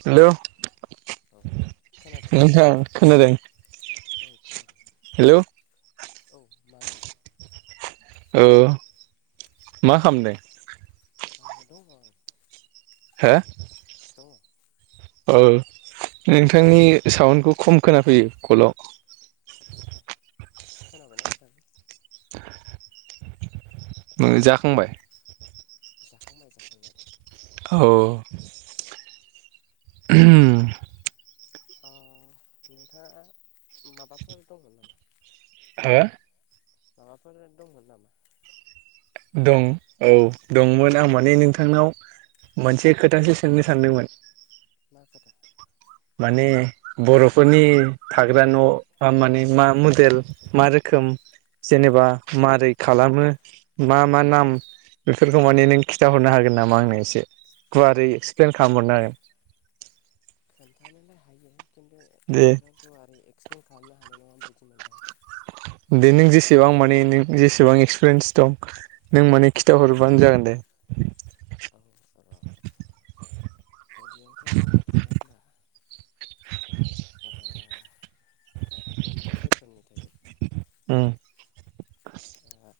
Hello औ खोनादोंना नोंथां खोनादों औ खोनादों हेलौ औ मामोन ओ मा खामदों आ दङ हो [inaudible] ओ नोंथांनि साउन्डखौ खम खोनाफैयो कलाव खोना बायना नोंथां [inaudible] उम जाखांबाय जाखांबाय जाखांनायालाय औ [unintelligible] अ नोंथाङा माबाफोर दङमोन नामा हो माबाफोर दंमोन नामा दं औ दंमोन आं माने नोंथांनाव मोनसे खोथासो सोंनो सानदोंमोन मा खोथा माने बर'फोरनि थाग्रा न आ माने मा मडेल मा रोखोम जेनेबा मारै खालामो मा मा नाम बेफोरखौ माने नों खिन्था हरनो हागोन नामा आंनो एसे गुवारै एक्स प्लेन खालाम हरनो हागोन? खोन्था नोलाय हायो। थु दे एफाग्राब गुवारै एक्सप्लइेन खालामनो हानाय नङा बायदि मोनदां। दे नों जेसेबां माने नों जेसेबां एक्सपिरियेन्स दं नों माने खिन्था हरबानो जागोन दे। औ [unintelligible] यावथ' बुंनो थाङोब्ला, ओ मान दायन रोखोमनि थायो। उम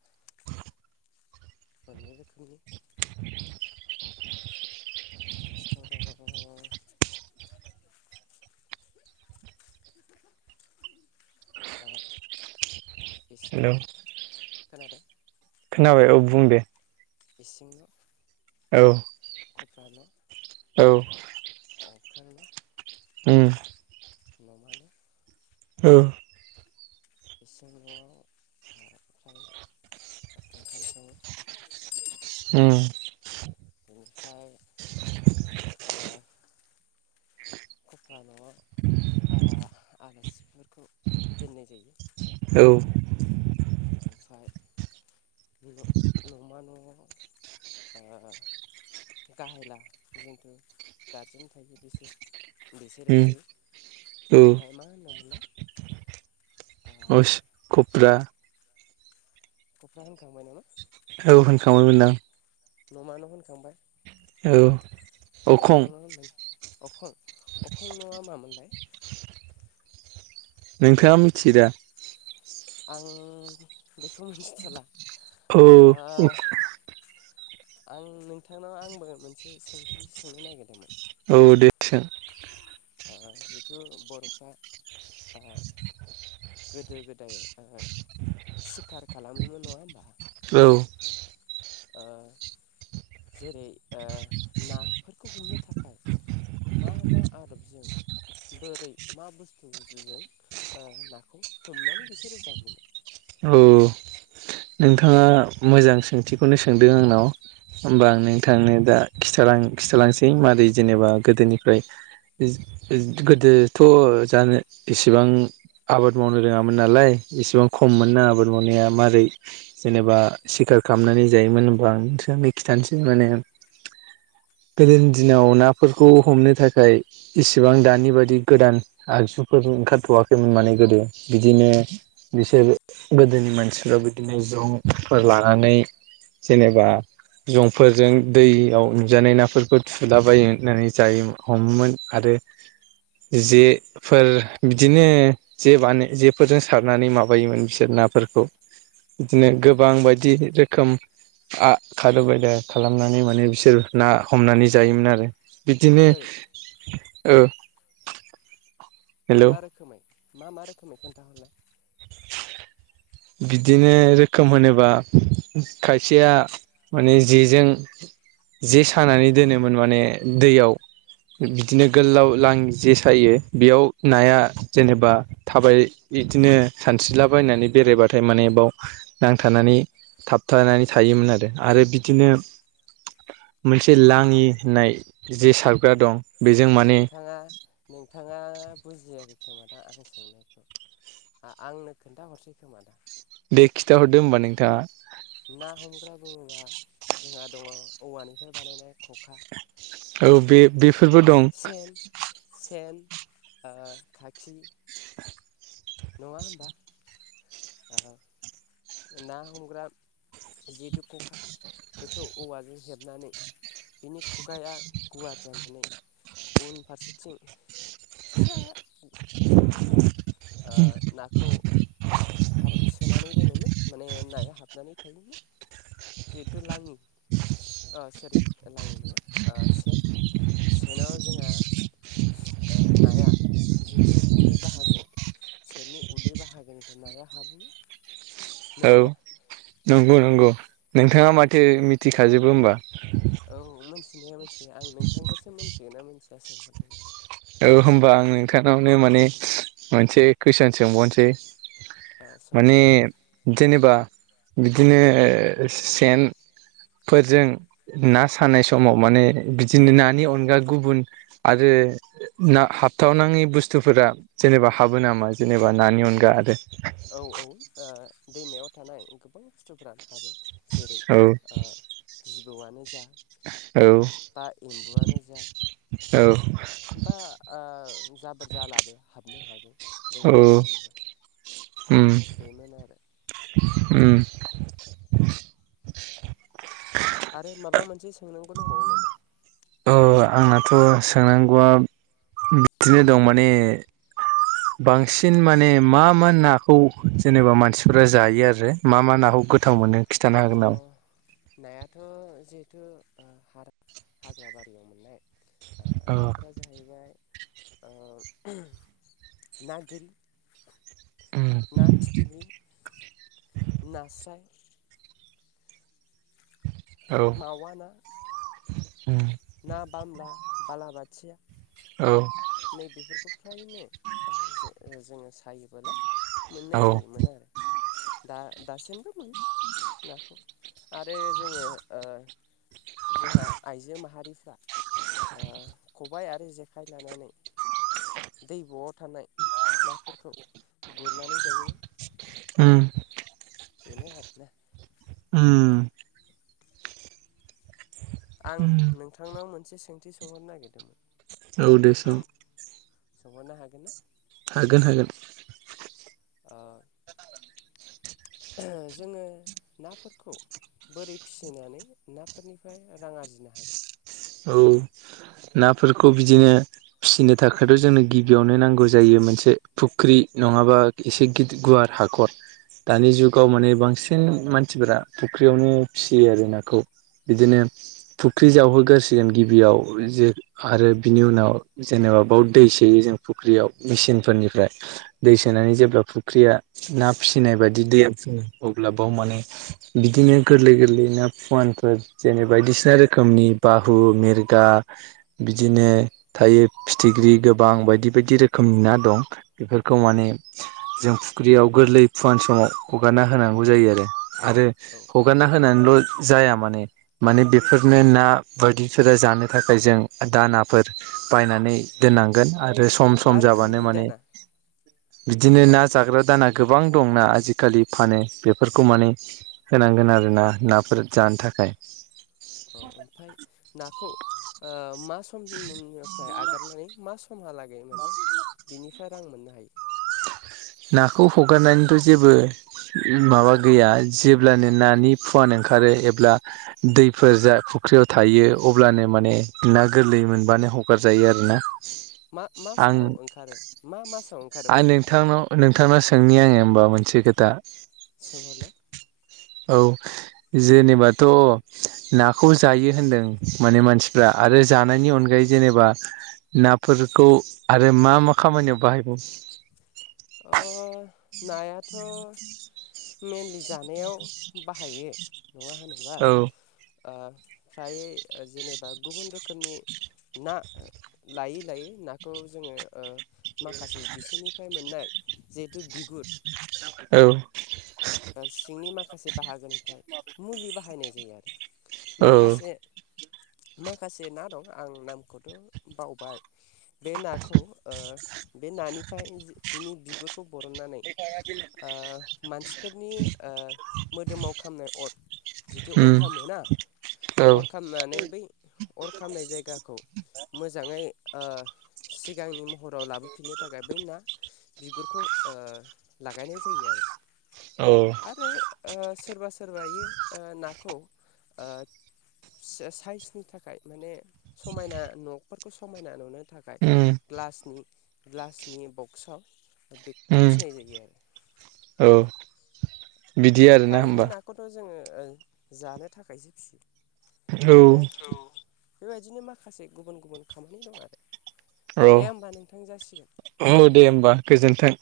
[inaudible] [unintelligible] [inaudible] इसे हेलौ ना खोनादों? खोनाबाय औ बुं दे। इसिं न। औ फाल' औ औ उम न'मानि औ [inaudible] [unintelligible] [inaudible] उम। ओमफ्राय ओ [inaudible] जान' ओ आलासि फोरखौ दोननाय जायो। औ। ओमफ्राय न' नमा न'आव ओ गाहायला जिनथु गारजेन थायो बिसोर बिसोरो थायो उम औ ओमफ्राय मा होनदों मोनलाय अस खफ्रा कफ्रा होनखांबाय नामा? औ होनखां बाय मोनदां। न'मा न होनखांबाय। औ अखं अख्रां न' होन अखं अखं नआ मामोनलाय? नोंथाङा मिथियोदा? आं बेखौ मिथि थला। [unintelligible] आं नोंथांनाव आंबो मोनसे सोंथि सोंनो नागिरदोंमोन? औ दे सों। आ जिथु बर'फ्रा गोदो गोदाय ओ सिखार खालामोमोन, नङा होमबा? औ। ओ जेरै ओ नाफोरखौ हमनो थाखाय मा मा आदबजों बोरै मा बुस्थुजों ओ नाखौ हमनानै बिसोरो जायोमोन? औ नोंथाङा मोजां सोंथिखौनो सोंदों आंनाव होमबा आं नोंथांनो दा खिथालां-खिथालांसै मारै जेनेबा गोदोनिफ्राय इज इज गोदोथ' जानो इसिबां आबाद मावनो रोङामोन नालाय इसिबां खममोनना आबाद मावनाया। मारै जेनेबा सिखार खालामनानै जायोमोन होनबा आं मिथिया [unintelligible] खिथानोसै माने गोदोनि दिनाव नाफोरखौ हमनो थाखाय इसिबां दानि बादि गोदान आगजुफोर ओंखारथ'वाखैमोन माने गोदो। बिदिनो बिसोर गोदोनि मानसिफ्रा बिदिनो जंफोर लानानै जेनेबा जंफोरजों दैयाव नुजानाय नाफोरखौ थुलाबायनानै जायोम' हमोमोन आरो जेफोर बिदिनो जे बाने जेफोरजों सारनानै मा बायोमोन बिसोर नाफोरखौ। बिदिनो गोबां बायदि रोखोम आ खारबायदा खालामनानै माने बिसोर ना हमनानै जायोमोन आरो। बिदिनो बोरै ओ। मा हेलौ मा रोखोमै? मा मा रोखोमै खोनथाहरलाय? बिदिनो रोखोम होनोबा खायसेया माने जेजों जे सानानै दोनोमोन, माने दैयाव बिदिनो गोलाव लाङि जे सायो, बेयाव नाया जेनेबा थाबाय, बिदिनो सानस्रिलाबायनानै बेरा बा थाय माने बाव नांथानानै थाबथानानै थायोमोन आरो। आरो बिदिनो मोनसे लाङि होननाय जे सारग्रा दं। बेजों माने नोंथाङा नोंथाङा बुजियाखै खोमा दा आं सोंनायखौ आं-आंनो खोन्थाहरसै खोमा दा। दे खिथाहरदो होमबा नोंथाङा। ना हमग्रा बुङोबा जोंहा दङ औवानिफ्राय बानायनाय ख'खा। औ बे-बेफोरबो दं। सेन सेन ओ खाखि। नङा होमबा? ओ ना हमग्रा जिहेथु ख'खा बेखौ औवाजों हेबनानै बिनि खुगाया गुवार जानानै उन फारसेथिं फिसा फिसायाव ओ नाखौ हाब सोनानै दोनोमोन, माने नाया हाबनानै थायोमोन। जिहेथु लाङि ओ सोरि लाङि नङा सेन, सेनाव जोंहा ओ नाया जिथु उदै बाहागो सेननि उदै बाहागोनिफ्राय नाया हाबो। औ नंगौ नंगौ। नोंथाङा माथो मिथिखाजोबो होमबा? औ मोनथिनाया मोनथियो। आं नोंथांखौसो मोनथियोना मोन थिया सोंहरदोंमोन। औ होमबा आं नोंथांनावनो माने मोनसे कुइसन सोंबावनोसै। ओ माने सोंहरनाय जेनेबा बिदिनो सेनफोरजों ना सानाय समाव माने बिदिनो नानि अनगा गुबुन आरो ना हाबथावनाङि बुस्थुफोरा जेनेबा हाबो नामा जेनेबा नानि अनगा आरो? औ औ ओ दैमायाव थानाय गोबां बुस्थुफोरानो हाबो। जेरै ओ जिबौआनो जा औ बा एम्बुआनो जा औ बा ओ जाबोर जालाबो हाबनो हागौ। औ दैमायाव सायोबा उम बेमोन आरो उम। [inaudible] आरो माबा मोनसे सोंनांगौ दंबावो नोमा? ओ आंहाथ' सोंनांगौआ बिदिनो दं माने बांसिन माने मा मा नाखौ जेनेबा मानसिफोरा जायो आरो मा मा नाखौ गो गोथाव मोनो खिथानो अ हागोन नामा? नायाथ' जिहेथु ओ हारग हाग्रा बारियाव मोननाय ओ औ नाफोरा जाहैबाय ओ ना गोरि उम ना फिथिग्रि, नास्राय औ मावा ना उम ना बामला, बालाबाथिया औ नै बेेफोरखौ फ्रायनो जे जोङो सायोबोला औ मोननाय जायोमोन आरो दा दासिमबो मोनो नाखौ आरो जोङो ओ जोंहा आइजो माहा रिफ्रा ओ खबाइ आरो जेखाइ लानानै दैब'आव थानाय नाफोरखौ गुरनानै जायोमोन। उम। बेनो आरो ना। उम। आं उम नोंथांनाव मोन से सोंथि सोंहरनो नागिरदोंमोन। औ दे सों। सोंहरनो हागोना? हागोन हागोन। ओ जोङो नाफोरखौ बोरै फिसिनानै नाफोरनिफ्राय रां आरजिनो हागोन? औ नाफोरखौ बिदिनो फिसिनो थाखायथ' जोंनो गि बियावनो नांगौ जायो मोनसे फुख्रि नङाबा एसे गिदिर गुवार हाखर। दानि जुगाव माने बांसिन मानसिफोरा फुख्रियावनो फिसियो आरो नाखौ बिदिनो फुख्रि जावहोगोरसि गोन गिबियाव जे आरो बिनि उनाव जेनेबा बेव दै सोयो जों फुख्रियाव मेसिनफोरनिफ्राय। दै सोनानै जेब्ला फुख्रिया ना फिसिनाय बादि दैया फुङो अब्ला बेयाव माने बिदिनो गोरलै गोरलै ना फुवानफोर जेने बायदिसिना रोखोमनि बा हफु मेरगा बिदिनो थायो फिथिख्रि गोबां बायदि बायदि रोखोमनि ना दं बेफोरखौ माने जों फुख्रियाव गोरलै फुवान समाव हगारना होनांगौ जायो आरो आरो औ हगारना होनानैल' जाया माने माने बेफोरनो ना बायदिफोरा जानो थाखाय जों दानाफोर बायनानै दोननांगोन आ रो सम मा सम जाबानो रोखोमनि माने दाना बिदिनो ना जाग्रा दाना गोबां दं ना आजिखालि फानो बेफोरखौ माने होनांगोन आरोना नाफोर जानो थाखाय। अ ओमफाय ना खौ ओ मा समनि उननिफ्राय आगारनानै मा समहालागै माने बिनिफ्राय रां मोन्नो हायो नाखौ हगारनानैथ' जेबो माबा गैया जेब्लानो नानि फुवान ओंखारो एब्ला दैफोर जा फुख्रियाव थायो अब्लानो माने ना गोरलै मोनबानो हगारजायो आरो ना? मा मा समाव ओंखारो मा मासाव ओंखारो आं फालाय नोंथांनाव नोंथांनाव सोंनि आङो होमबा मोनसे खोथा सोंहरलाय। औ, जेनेबाथ' नाखौ जायो होन्दों माने मानसिफ्रा आरो जानायनि अनगायै जेनेबा नाफोरखौ आरो मा मा खामानियाव बाहायबावो? अ नायाथ' मेनलि जानायाव बाहायो नङा होनब्ला? औ ओ फ्राय जेनेबा गुबुन रोखोमनि ना लायै लायै नाखौ जोङो ओ माखासे बिसिनिफ्राय मोननाय जेथु बिगुर औ। ओ सिंनि माखासे बाहागोनि फाय मुलि बाहायनाय जायो आरो औ माखासे माखासे ना दं आं नामखौथ' बावबाय बे नाखौ ओ बे नानिफ्राय जि बिनि बि खौ बरन्नानै ओ मानसि फोरनि ओ मोदोमाव खामनाय अर जिथु अर उम खामोना औ अर खामनानै बै अर खामनाय जायगाखौ मोजाङै ओ सिगांनि महराव लाबो फिन्नो थाखाय बै‌ ना बिगुरखौ ओ लागायनाय जायो आरो। औ आरो ओ सोरबा सोरबायो ओ नाखौ ओ से-साइसनि थाखाय माने समायना न'फोरखौ समायना नुनो थाखाय उम ग्लासनि ग्लासनि बक्सआव बेखौ उम फिसिनाय जायो आरो। औ बिदि आरो ना फ्रायनो होमबा? नाखौथ' जोङो ओ जानो थाखायसो फिसियो। औ आरो बेबायदिनो माखासे गुबुन गुबुन खामानि दं आरो अ दे होमबा नोंथां जासिगोन औ दे होमबा गोजोन्थों [inaudible]